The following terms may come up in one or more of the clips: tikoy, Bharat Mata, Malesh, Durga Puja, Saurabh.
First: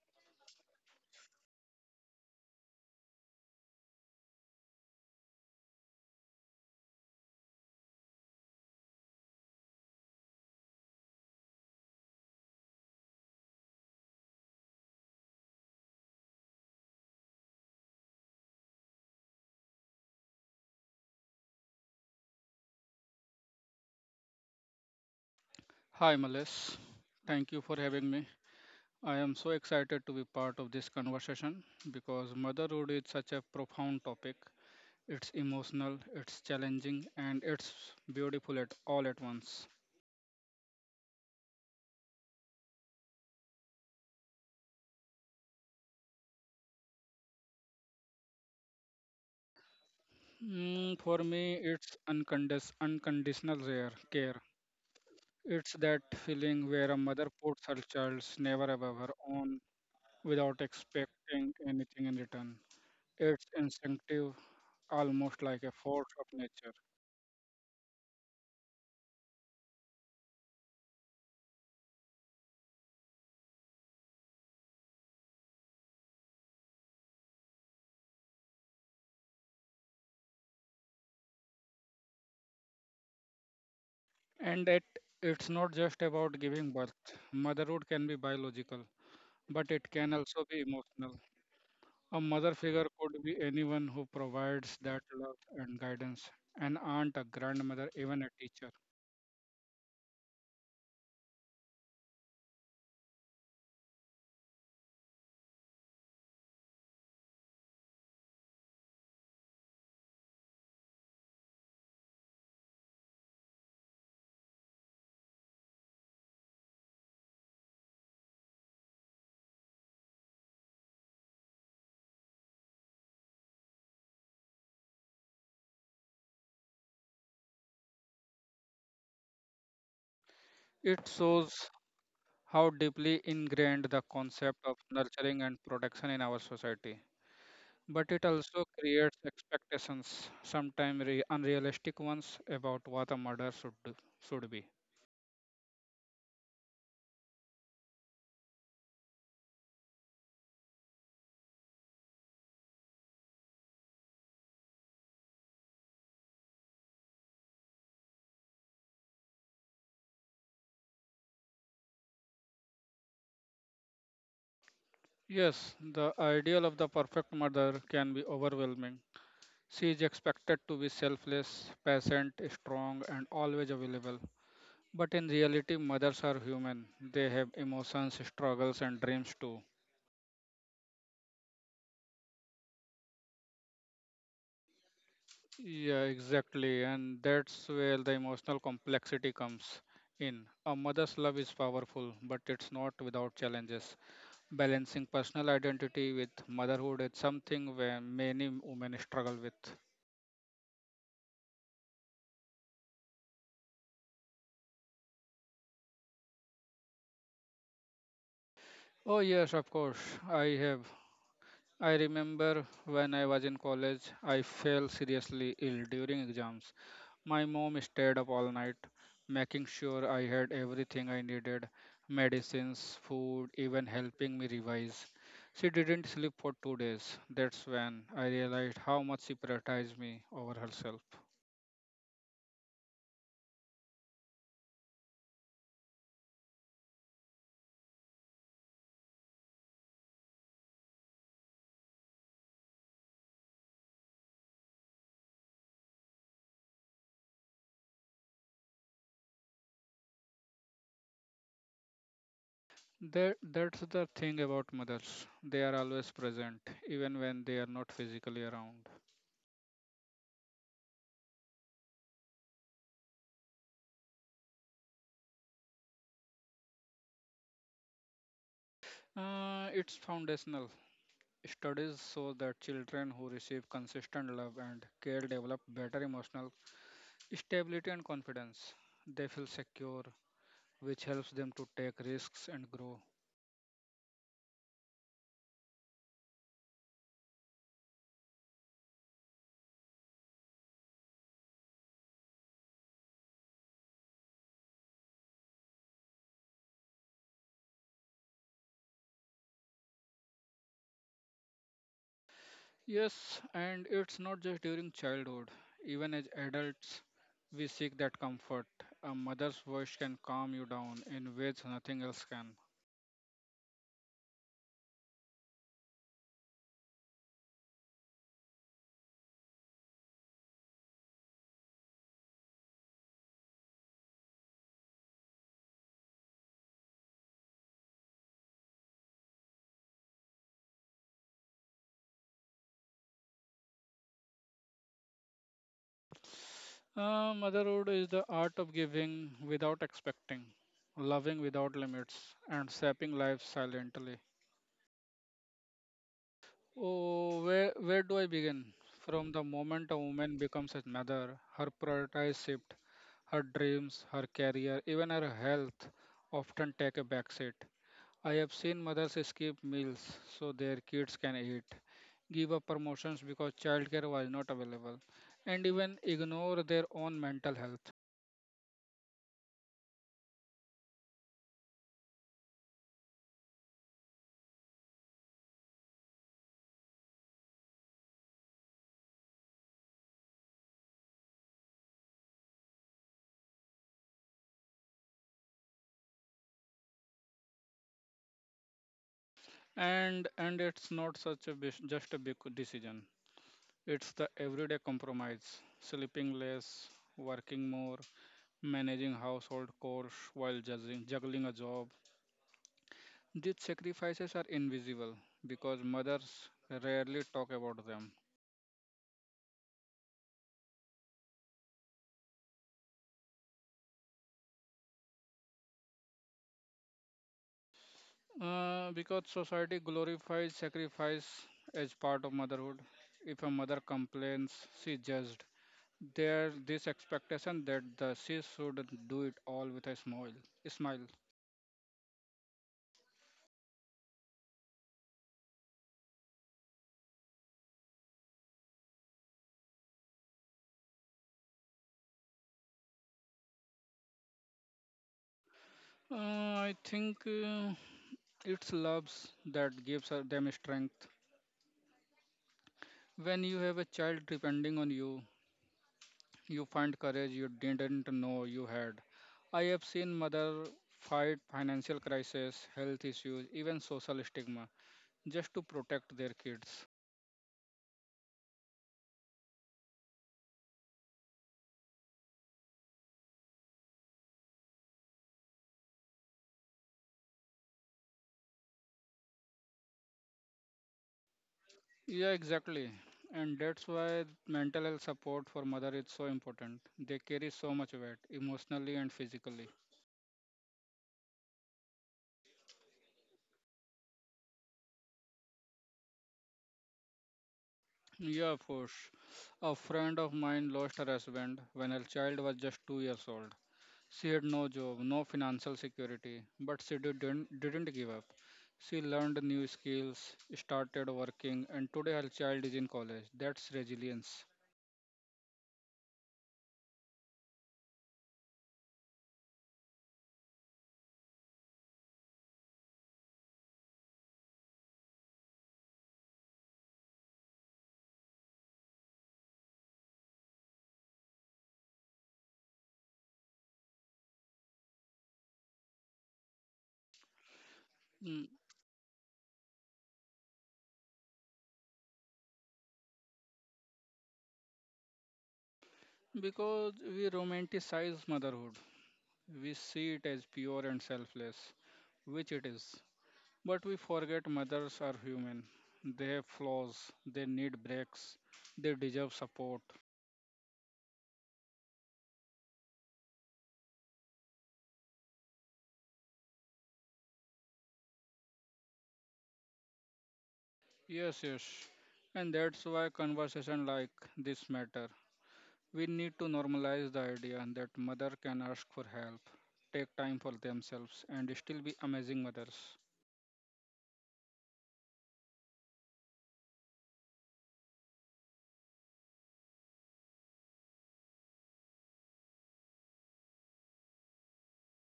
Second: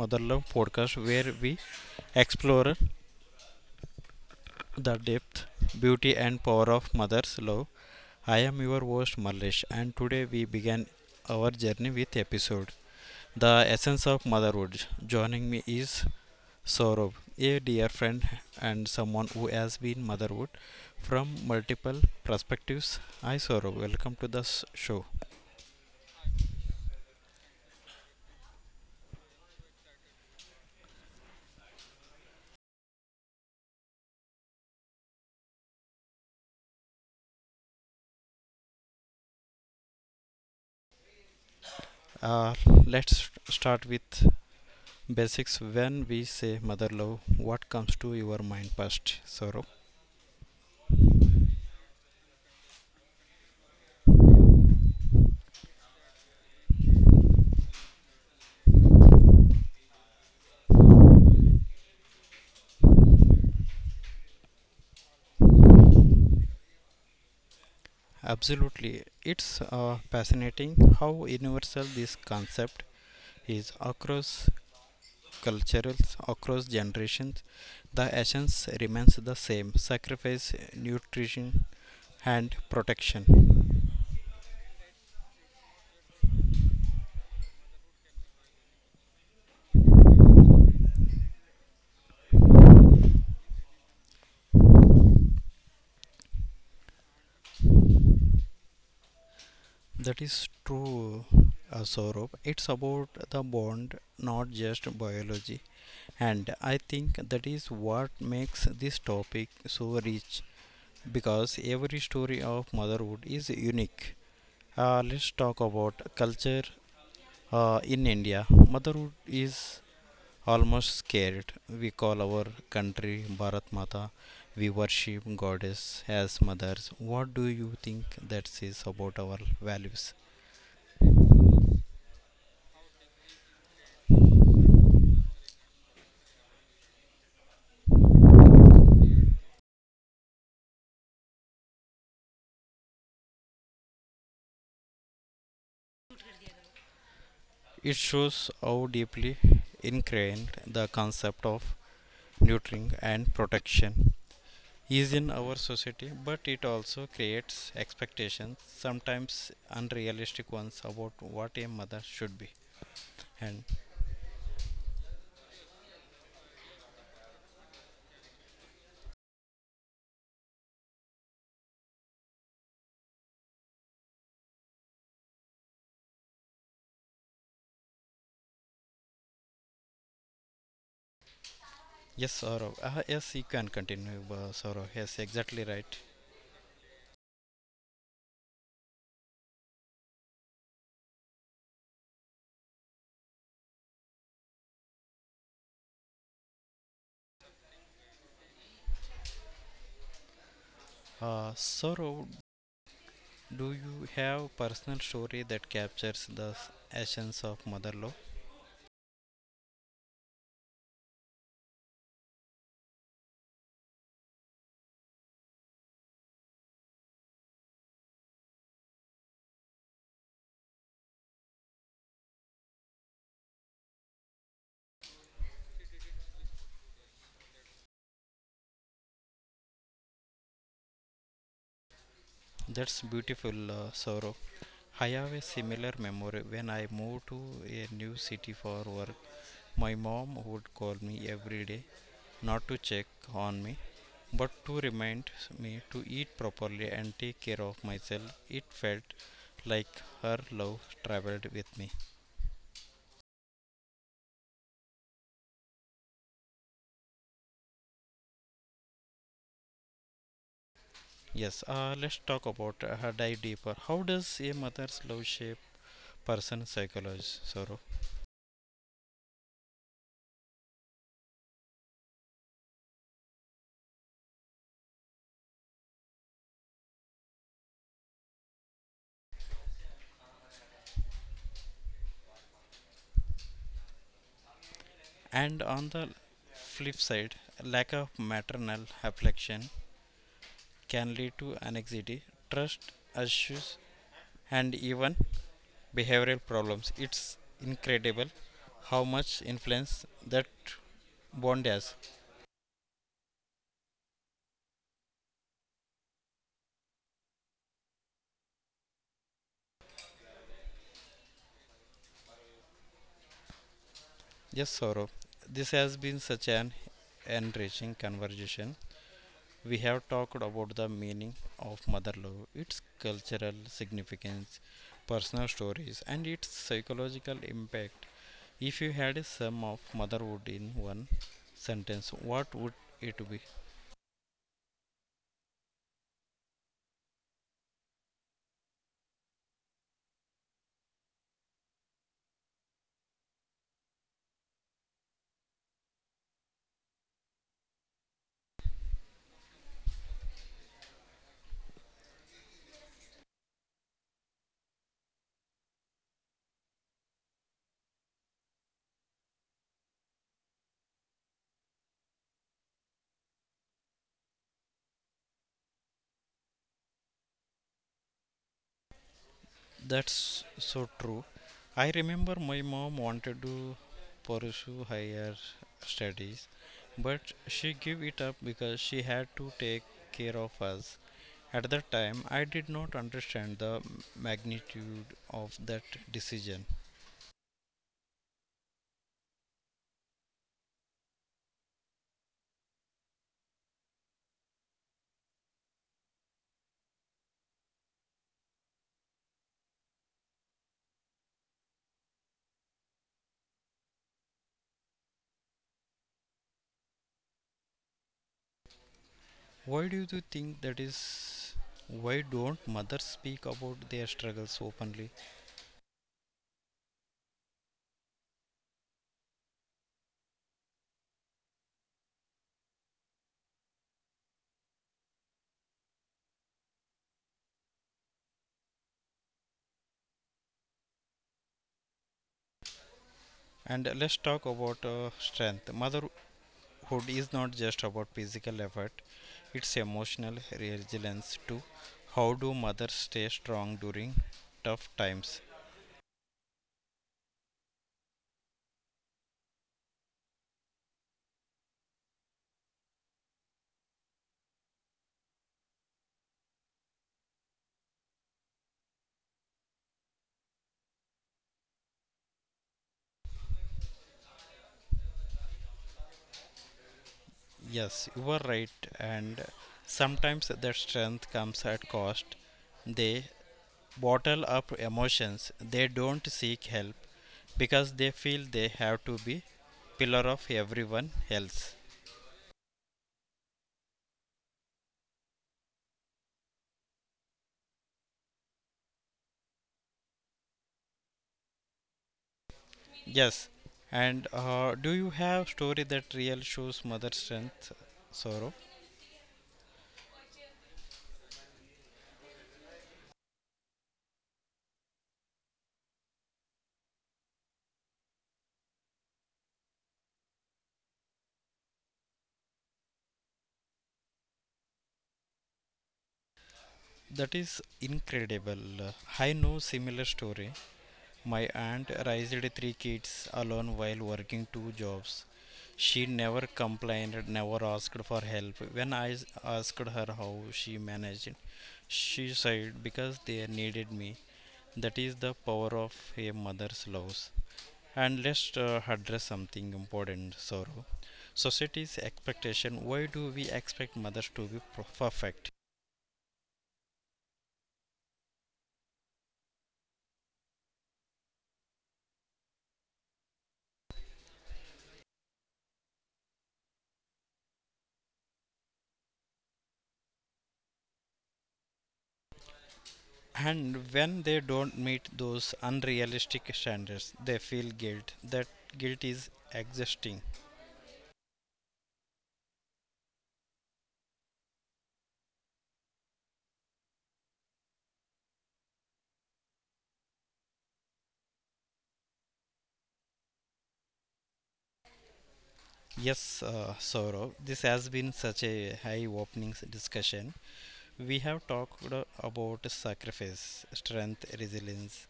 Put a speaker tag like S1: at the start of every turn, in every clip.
S1: Mother Love podcast where we explore the depth, beauty and power of mother's love. I am your host Malesh and today we began our journey with episode The Essence of Motherhood. Joining me is Saurabh, a dear friend and someone who has been motherhood from multiple perspectives. Hi Saurabh, welcome to the show.
S2: Hi, Males. Thank you for having me. I am so excited to be part of this conversation because motherhood is such a profound topic. It's emotional, it's challenging, and it's beautiful at all at once.
S1: Uh, let's start with Basics when we say mother love, what comes to your mind first, Saurabh?
S2: For me, it's unconditional rare care. It's that feeling where a mother puts her child's never above her own without expecting anything in return. It's instinctive, almost like a force of nature.
S1: Absolutely, it's fascinating how universal this concept is across cultures, across generations. The essence remains the same sacrifice, nutrition, and protection.
S2: And it it's not just about giving birth. Motherhood can be biological, but it can also be emotional. A mother figure could be anyone who provides that love and guidance an aunt, a grandmother, even a teacher.
S1: That is true, Saurabh. It's about the bond, not just biology. And I think that is what makes this topic so rich because every story of motherhood is unique. Let's talk about culture in India. Motherhood is almost scared. We call our country Bharat Mata. We worship goddess as mothers. What do you think that says about our values?
S2: It shows how deeply ingrained the concept of nurturing and protection in our society. But it also creates expectations, sometimes unrealistic ones, about what a mother should, do, should be.
S1: It shows how deeply ingrained the concept of nurturing and protection is in our society, but it also creates expectations, sometimes unrealistic ones, about what a mother should be. And
S2: Yes, the ideal of the perfect mother can be overwhelming. She is expected to be selfless, patient, strong, and always available. But in reality, mothers are human. They have emotions, struggles, and dreams too.
S1: yes, Saurav, yes, you can continue, Saurav. Yes, exactly right.
S2: Yeah, exactly. And that's where the emotional complexity comes in. A mother's love is powerful, but it's not without challenges. Balancing personal identity with motherhood is something where many women struggle with.
S1: Saurav, do you have personal story that captures the essence of mother love?
S2: Oh, yes, of course. I have. I remember when I was in college, I fell seriously ill during exams. My mom stayed up all night, making sure I had everything I needed medicines, food, even helping me revise. She didn't sleep for 2 days. That's when I realized how much she prioritized me over herself.
S1: That's beautiful, Saurav. I have a similar memory when I moved to a new city for work. My mom would call me every day not to check on me but to remind me to eat properly and take care of myself, it felt like her love traveled with me.
S2: That's the thing about mothers. They are always present, even when they are not physically around.
S1: Yes, let's talk about her dive deeper. How does a mother's love shape person psychology, sorrow?
S2: It's foundational. Studies show that children who receive consistent love and care develop better emotional stability and confidence. They feel secure, which helps them to take risks and grow.
S1: And on the flip side, lack of maternal affection can lead to anxiety, trust issues, and even behavioral problems. It's incredible how much influence that bond has.
S2: Yes, and it's not just during childhood. Even as adults, we seek that comfort. A mother's voice can calm you down in ways nothing else can.
S1: Yes, Saurabh. This has been such an enriching conversation. We have talked about the meaning of mother love, its cultural significance, personal stories, and its psychological impact. If you had a sum of motherhood in one sentence, what would it be?
S2: Motherhood is the art of giving without expecting, loving without limits, and shaping life silently. Oh, where do I begin? From the moment a woman becomes a mother, her priorities shift, her dreams, her career, even her health often take a backseat. I have seen mothers skip meals so their kids can eat, give up promotions because childcare was not available, and even ignore their own mental health.
S1: That's so true. I remember my mom wanted to pursue higher studies, but she gave it up because she had to take care of us. At that time, I did not understand the magnitude of that decision.
S2: And it's not such a just a big decision. It's the everyday compromise, sleeping less, working more, managing household chores while juggling a job. These sacrifices are invisible because mothers rarely talk about them.
S1: Why do you think that is? Why don't mothers speak about their struggles openly?
S2: Because society glorifies sacrifice as part of motherhood. If a mother complains, she judged. There this expectation that the she should do it all with a smile. Smile.
S1: And let's talk about strength. Motherhood is not just about physical effort, it's emotional resilience too. How do mothers stay strong during tough times?
S2: I think it's loves that them strength. When you have a child depending on you, you find courage you didn't know you had. I have seen mother fight financial crisis, health issues, even social stigma just to protect their kids.
S1: Yes, you are right, and sometimes their strength comes at cost. They bottle up emotions, they don't seek help because they feel they have to be pillar of everyone else.
S2: Yeah, exactly. And that's why mental health support for mother is so important. They carry so much weight emotionally and physically.
S1: Yes, and do you have story that real shows mother strength
S2: Yeah,
S1: sorrow?
S2: of course. A friend of mine lost her husband when her child was just 2 years old. She had no job, no financial security, but she didn't give up. She learned new skills, started working, and today her child is in college. That's resilience.
S1: That is incredible. I know similar story. My aunt raised three kids alone while working two jobs. She never complained, never asked for help. When I asked her how she managed, she said, because they needed me. That is the power of a mother's love. And
S2: Mm.
S1: let's address something important, Sorrow. Society's expectation. Why do we expect mothers to be perfect?
S2: Because we romanticize motherhood, we see it as pure and selfless, which it is. But we forget mothers are human. They have flaws, they need breaks, they deserve support.
S1: And when they don't meet those unrealistic standards, they feel guilt. That guilt is exhausting.
S2: Yes, yes. And that's why conversation like this matter. We need to normalize the idea that mother can ask for help, take time for themselves, and still be amazing mothers.
S1: Yes, Saurav, this has been such a high opening discussion. We have talked about sacrifice, strength, resilience,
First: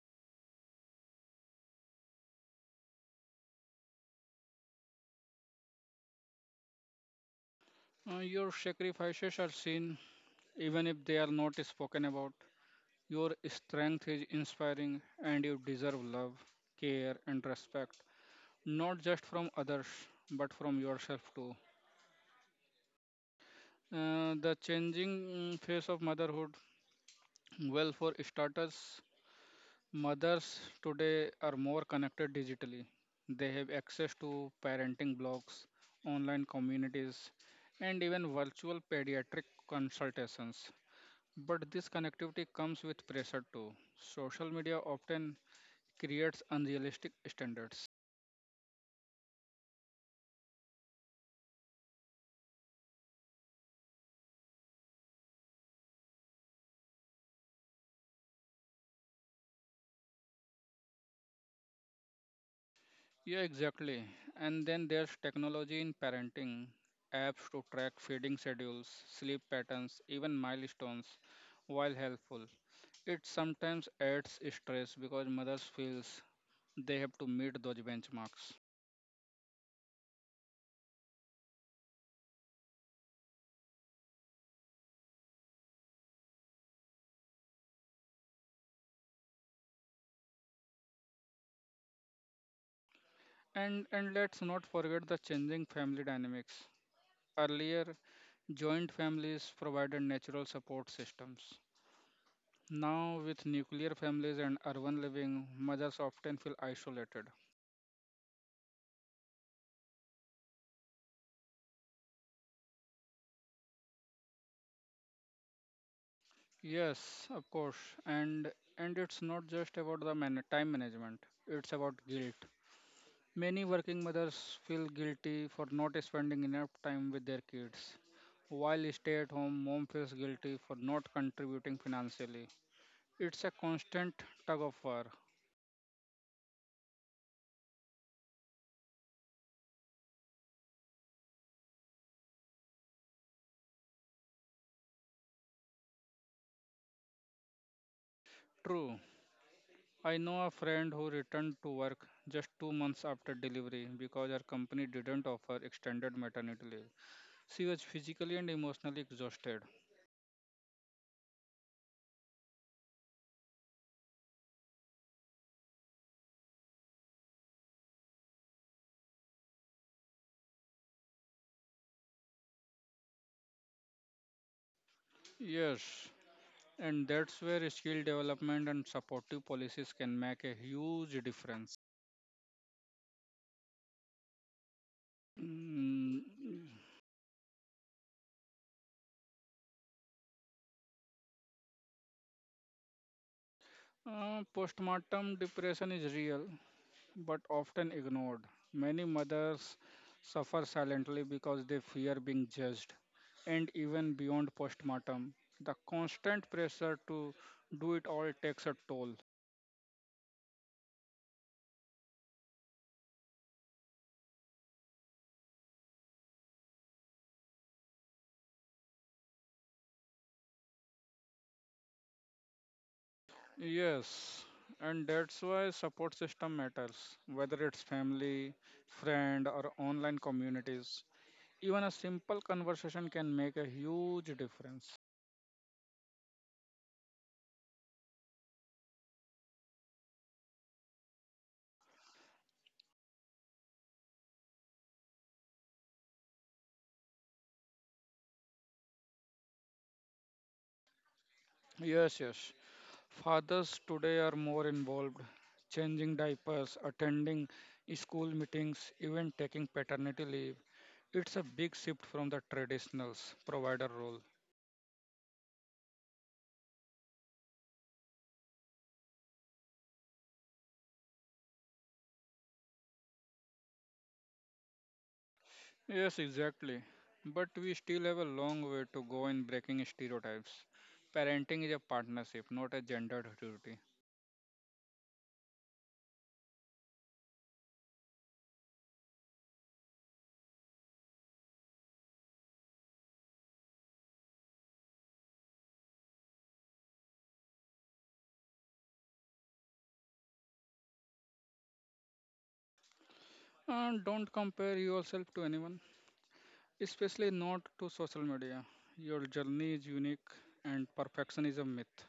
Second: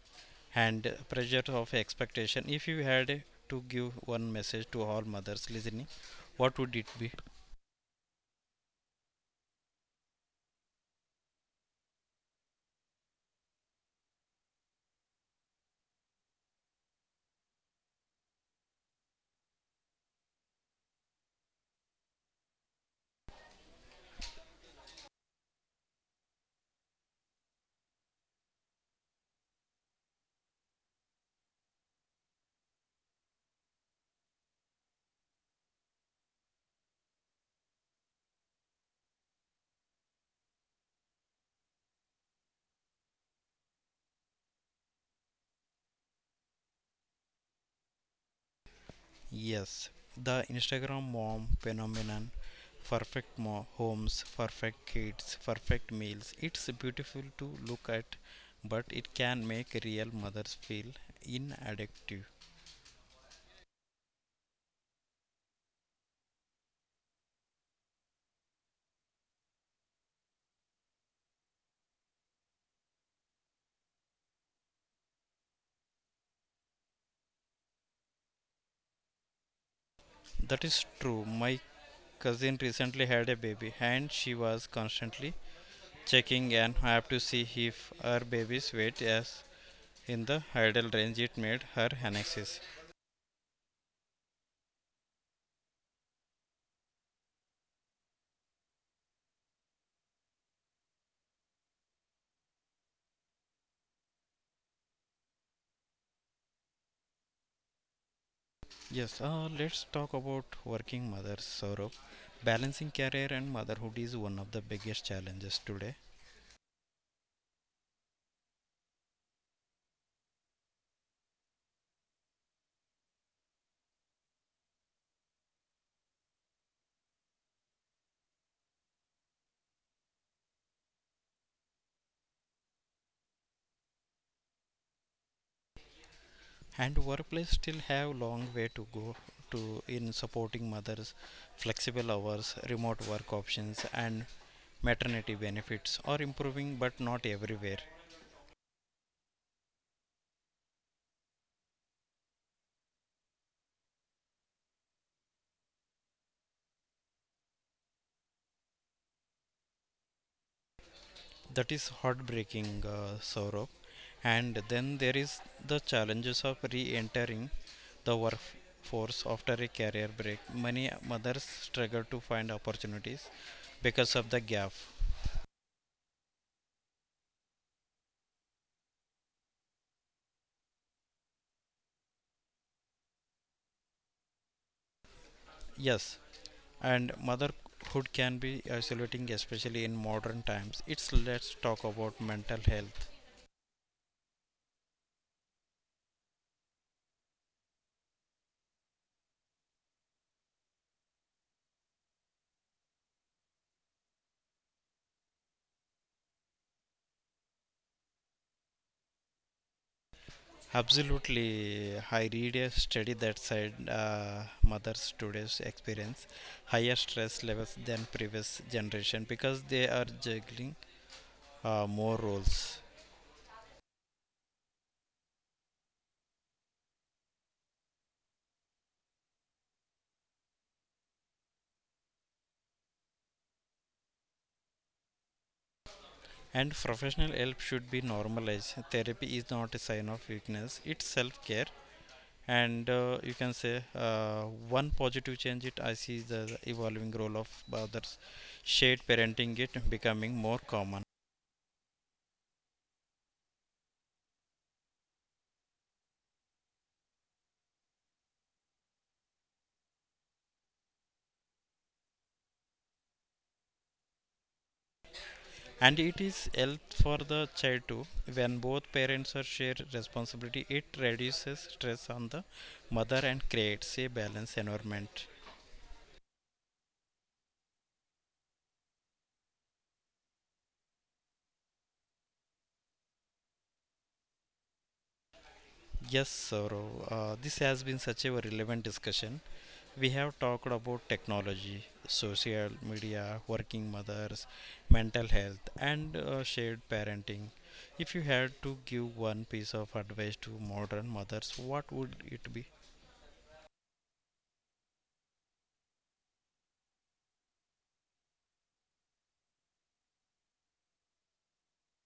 S1: and pressure of expectation. If you had to give one message to all mothers listening, what would it be?
S2: Your sacrifices are seen, even if they are not spoken about. Your strength is inspiring, and you deserve love, care, and respect, not just from others, but from yourself too. The changing face of motherhood. Well, for starters, mothers today are more connected digitally. They have access to parenting blogs, online communities, and even virtual pediatric consultations. But this connectivity comes with pressure too. Social media often creates unrealistic standards.
S1: Yes, the Instagram mom phenomenon perfect homes, perfect kids, perfect meals. It's beautiful to look at, but it can make real mothers feel inadequate.
S2: Yeah, exactly. And then there's technology in parenting, apps to track feeding schedules, sleep patterns, even milestones, while helpful. It sometimes adds stress because mothers feels they have to meet those benchmarks.
S1: That is true. My cousin recently had a baby and she was constantly checking and I have to see if her baby's weight is in the ideal range it made her anxious.
S2: And let's not forget the changing family dynamics. Earlier, joint families provided natural support systems. Now, with nuclear families and urban living, mothers often feel isolated.
S1: Yes, let's talk about working mothers, Saurabh. Balancing career and motherhood is one of the biggest challenges today,
S2: Yes, of course. And it's not just about the time management. It's about guilt. Many working mothers feel guilty for not spending enough time with their kids. While stay at home, mom feels guilty for not contributing financially. It's a constant tug of war.
S1: and workplace still have long way to go to in supporting mothers, flexible hours, remote work options, and maternity benefits are improving, but not everywhere.
S2: True. I know a friend who returned to work just 2 months after delivery because her company didn't offer extended maternity leave. She was physically and emotionally exhausted.
S1: That is heartbreaking, Saurabh. And then there is the challenges of re-entering the workforce after a career break. Many mothers struggle to find opportunities because of the gap.
S2: Yes, and that's where skill development and supportive policies can make a huge difference.
S1: Yes,
S2: Mm,
S1: and motherhood can be isolating, especially in modern times. It's let's talk about mental health.
S2: Postpartum depression is real, but often ignored. Many mothers suffer silently because they fear being judged, and even beyond postmortem, the constant pressure to do it all takes a toll.
S1: Absolutely, I read a study that said mothers today's experience higher stress levels than previous generation because they are juggling more roles.
S2: Yes, and that's why support system matters, whether it's family, friend, or online communities. Even a simple conversation can make a huge difference.
S1: And professional help should be normalized. Therapy is not a sign of weakness, it's self care. And you can say one positive change it I see is the evolving role of others, shared parenting it becoming more common.
S2: Yes, yes. Fathers today are more involved, changing diapers, attending school meetings, even taking paternity leave. It's a big shift from the traditional provider role.
S1: And it is help for the child too. When both parents are share responsibility, it reduces stress on the mother and creates a balanced environment.
S2: Yes, exactly. But we still have a long way to go in breaking stereotypes. Parenting is a partnership, not a gendered duty.
S1: Yes, Saurav, this has been such a relevant discussion. We have talked about technology, social media, working mothers, mental health, and shared parenting. If you had to give one piece of advice to modern mothers, what would it be?
S2: And don't compare yourself to anyone, especially not to social media. Your journey is unique and perfection is a myth.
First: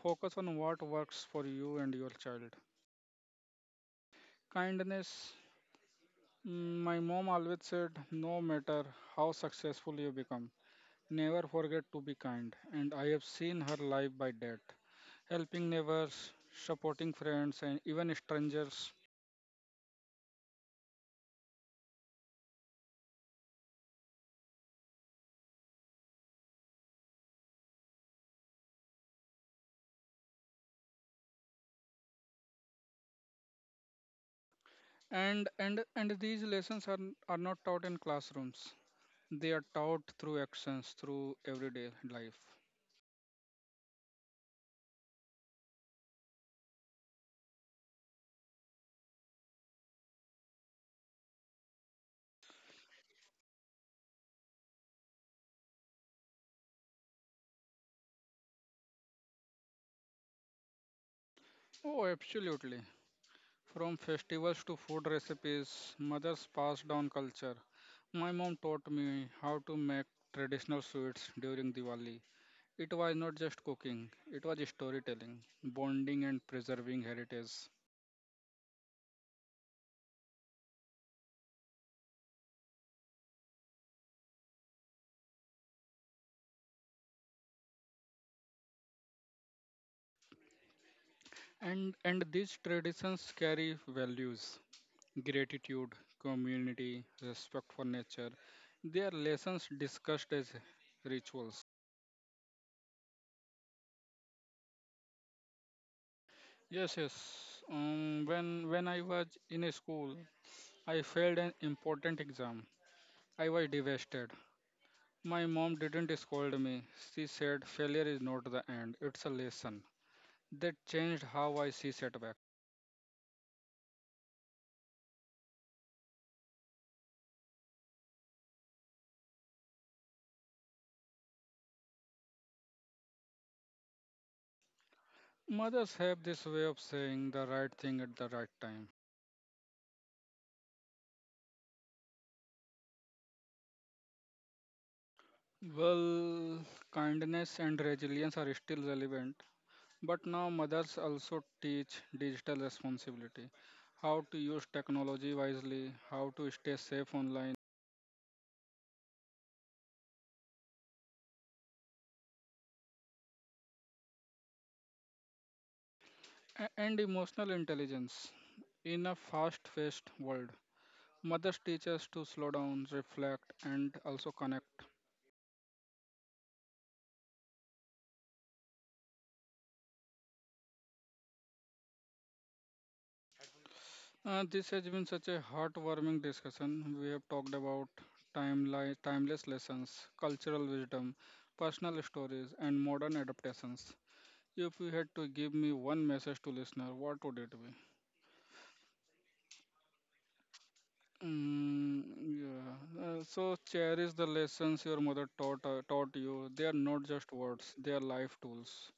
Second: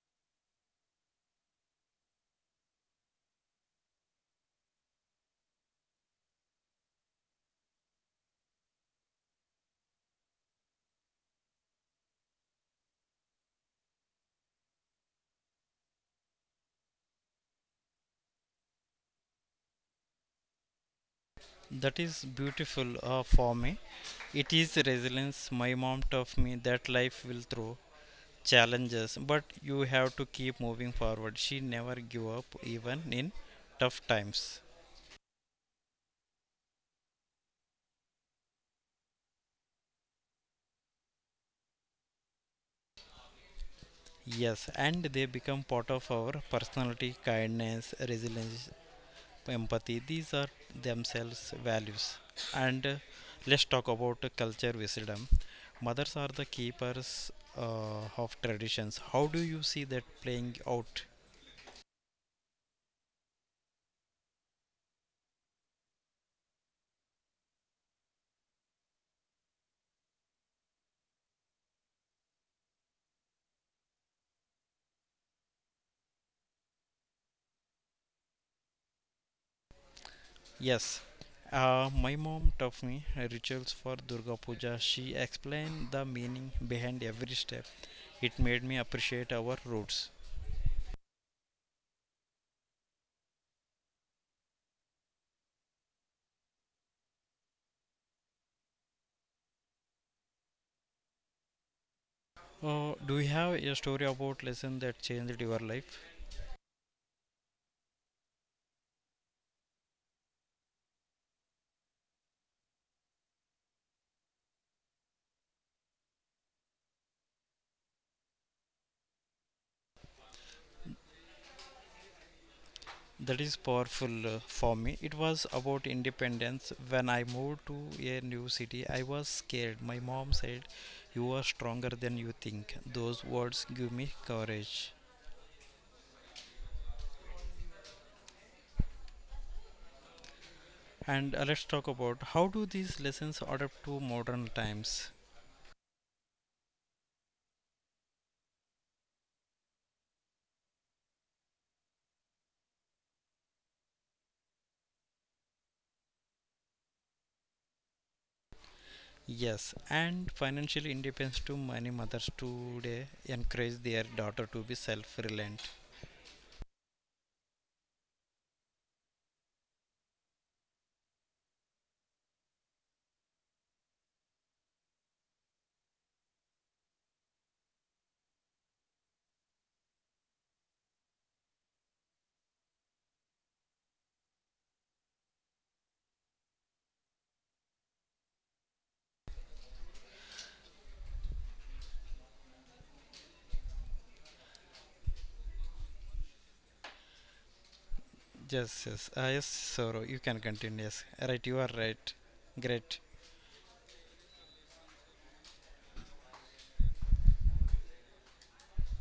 S2: Focus on what works for you and your child. Kindness. My mom always said, no matter how successful you become, never forget to be kind. And I have seen her live by that. Helping neighbors, supporting friends, and even strangers.
S1: That is beautiful for me. It is resilience. My mom taught me that life will throw challenges, but you have to keep moving forward. She never gave up, even in tough times.
S2: And these lessons are not taught in classrooms. They are taught through actions, through everyday life.
S1: Yes, and they become part of our personality, kindness, resilience, empathy. These are themselves values. And let's talk about culture wisdom. Mothers are the keepers of traditions. How do you see that playing out?
S2: Oh, absolutely. From festivals to food recipes, mothers pass down culture. My mom taught me how to make traditional sweets during Diwali. It was not just cooking, it was storytelling, bonding and preserving heritage.
S1: Yes. My mom taught me rituals for Durga Puja. She explained the meaning behind every step. It made me appreciate our roots.
S2: And these traditions carry values, gratitude, community, respect for nature. They are lessons discussed as rituals.
S1: Do you have a story about lesson that changed your life?
S2: Yes, yes. When I was in a school, I failed an important exam. I was devastated. My mom didn't scold me. She said failure is not the end, it's a lesson. That changed how I see setback.
S1: That is powerful for me. It was about independence. When I moved to a new city, I was scared. My mom said, you are stronger than you think. Those words give me courage.
S2: Mothers have this way of saying the right thing at the right time.
S1: And let's talk about how do these lessons adapt to modern times?
S2: Well, kindness and resilience are still relevant, but now mothers also teach digital responsibility, how to use technology wisely, how to stay safe online,
S1: Yes, and financial independence to many mothers today encourage their daughter to be self-reliant.
S2: and emotional intelligence in a fast-paced world. Mothers teach us to slow down, reflect, and also connect. This has been such a heartwarming discussion. We have talked about timeless lessons, cultural wisdom, personal stories, and modern adaptations. If you had to give me one message to listener, what would it be?
S1: Yes, yes, yes, Soro, you can continue. Yes, right, you are
S2: Mm,
S1: right. Great.
S2: yeah. So cherish the lessons your mother taught you. They are not just words; they are life tools.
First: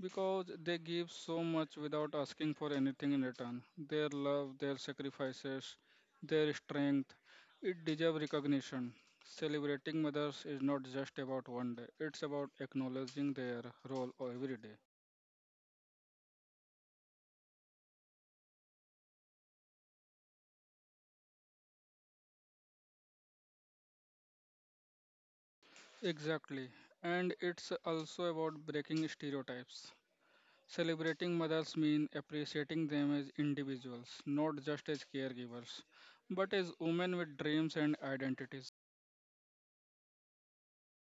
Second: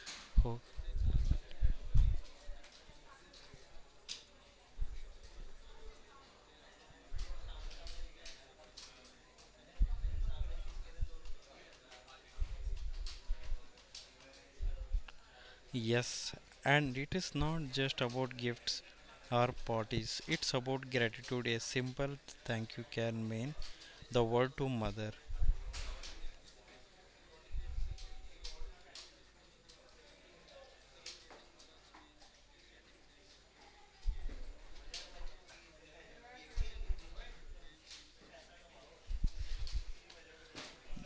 S2: Because
S1: Oh,
S2: they give so much without asking for anything in return. Their love, their sacrifices, their strength, it deserves recognition. Celebrating mothers is not just about one day, it's about acknowledging their role every day.
S1: yes, and it is not just about gifts or parties, it's about gratitude. A simple thank you can mean the world to mother.
S2: Exactly. And it's also about breaking stereotypes. Celebrating mothers means appreciating them as individuals, not just as caregivers, but as women with dreams and identities.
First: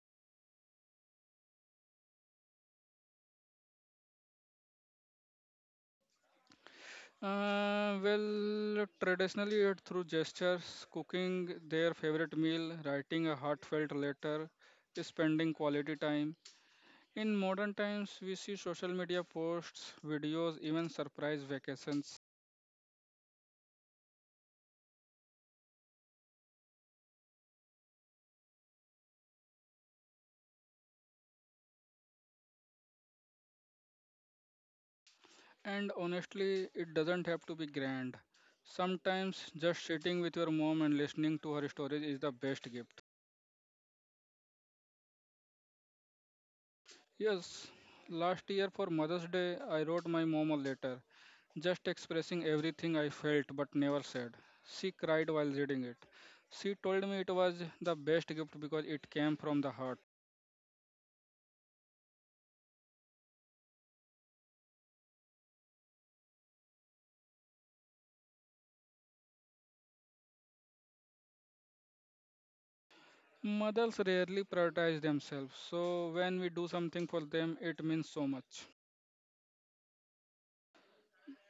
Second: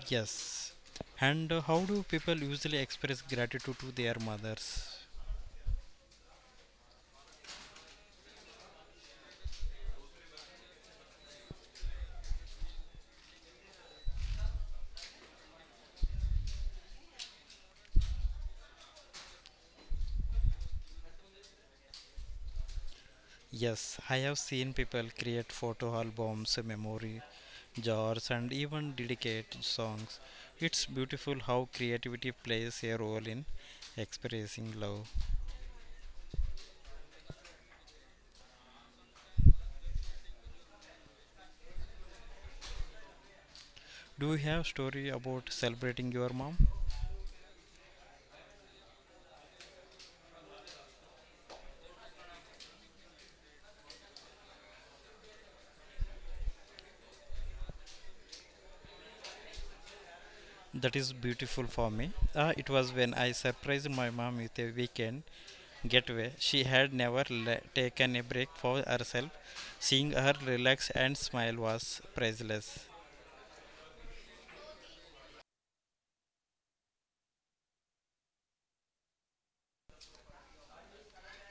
S1: Yes. And how do people usually express gratitude to their mothers?
S2: Well, traditionally it through gestures, cooking their favorite meal, writing a heartfelt letter, spending quality time. In modern times, we see social media posts, videos, even surprise vacations.
S1: Yes, I have seen people create photo albums, memory jars, and even dedicate songs. It's beautiful how creativity plays a role in expressing love.
S2: And honestly, it doesn't have to be grand. Sometimes just sitting with your mom and listening to her stories is the best gift.
S1: Do you have story about celebrating your mom?
S2: Yes, last year for Mother's Day, I wrote my mom a letter, just expressing everything I felt but never said. She cried while reading it. She told me it was the best gift because it came from the heart.
S1: That is beautiful for me. It was when I surprised my mom with a weekend getaway. She had never taken a break for herself. Seeing her relax and smile was priceless.
S2: Mothers rarely prioritize themselves, so when we do something for them, it means so much.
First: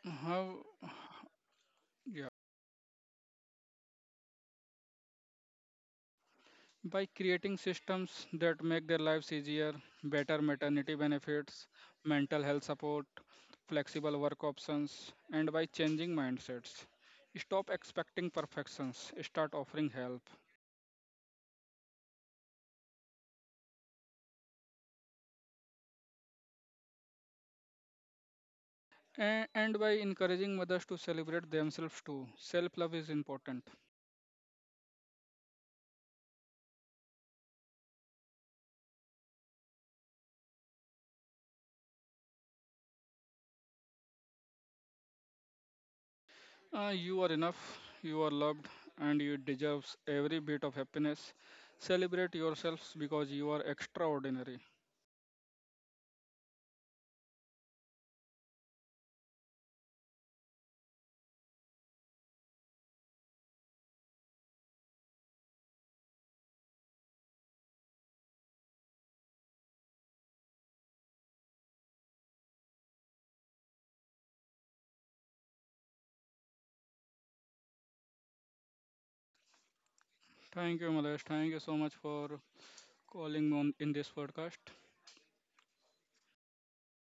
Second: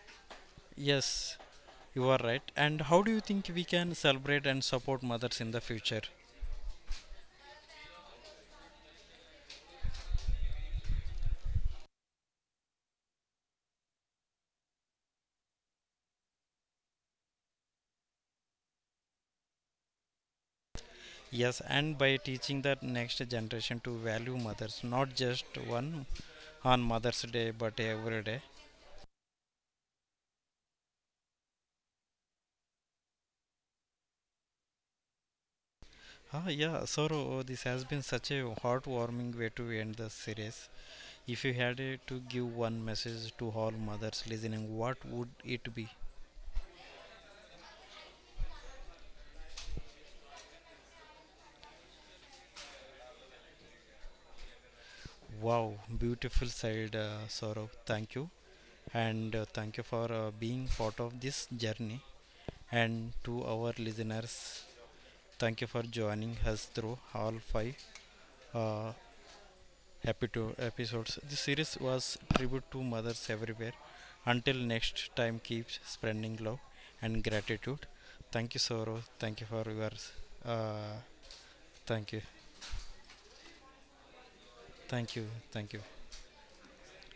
S2: How?
S1: Yes, you are
S2: Yeah.
S1: right. And how do you think we can celebrate and support mothers in the future?
S2: By creating systems that make their lives easier, better maternity benefits, mental health support, flexible work options, and by changing mindsets. Stop expecting perfections, start offering help.
S1: Yes, and by teaching the next generation to value mothers, not just one on Mother's Day, but every day.
S2: And by encouraging mothers to celebrate themselves too. Self love is important.
S1: Ah, yeah, so this has been such a heartwarming way to end the series. If you had to give one message to all mothers listening, what would it be?
S2: You are enough, you are loved, and you deserve every bit of happiness. Celebrate yourselves because you are extraordinary.
S1: Wow, beautiful side, Saurabh. Thank you. And thank you for being part of this journey. And to our listeners, thank you for joining us through all 5 uh, happy to episodes. This series was tribute to mothers everywhere. Until next time, keep spreading love and gratitude. Thank you, Saurabh. Thank you for your.
S2: Thank you,
S1: Uh,
S2: Malesh. Thank you so much
S1: thank you.
S2: for calling on in this podcast.
S1: Thank you. Thank you.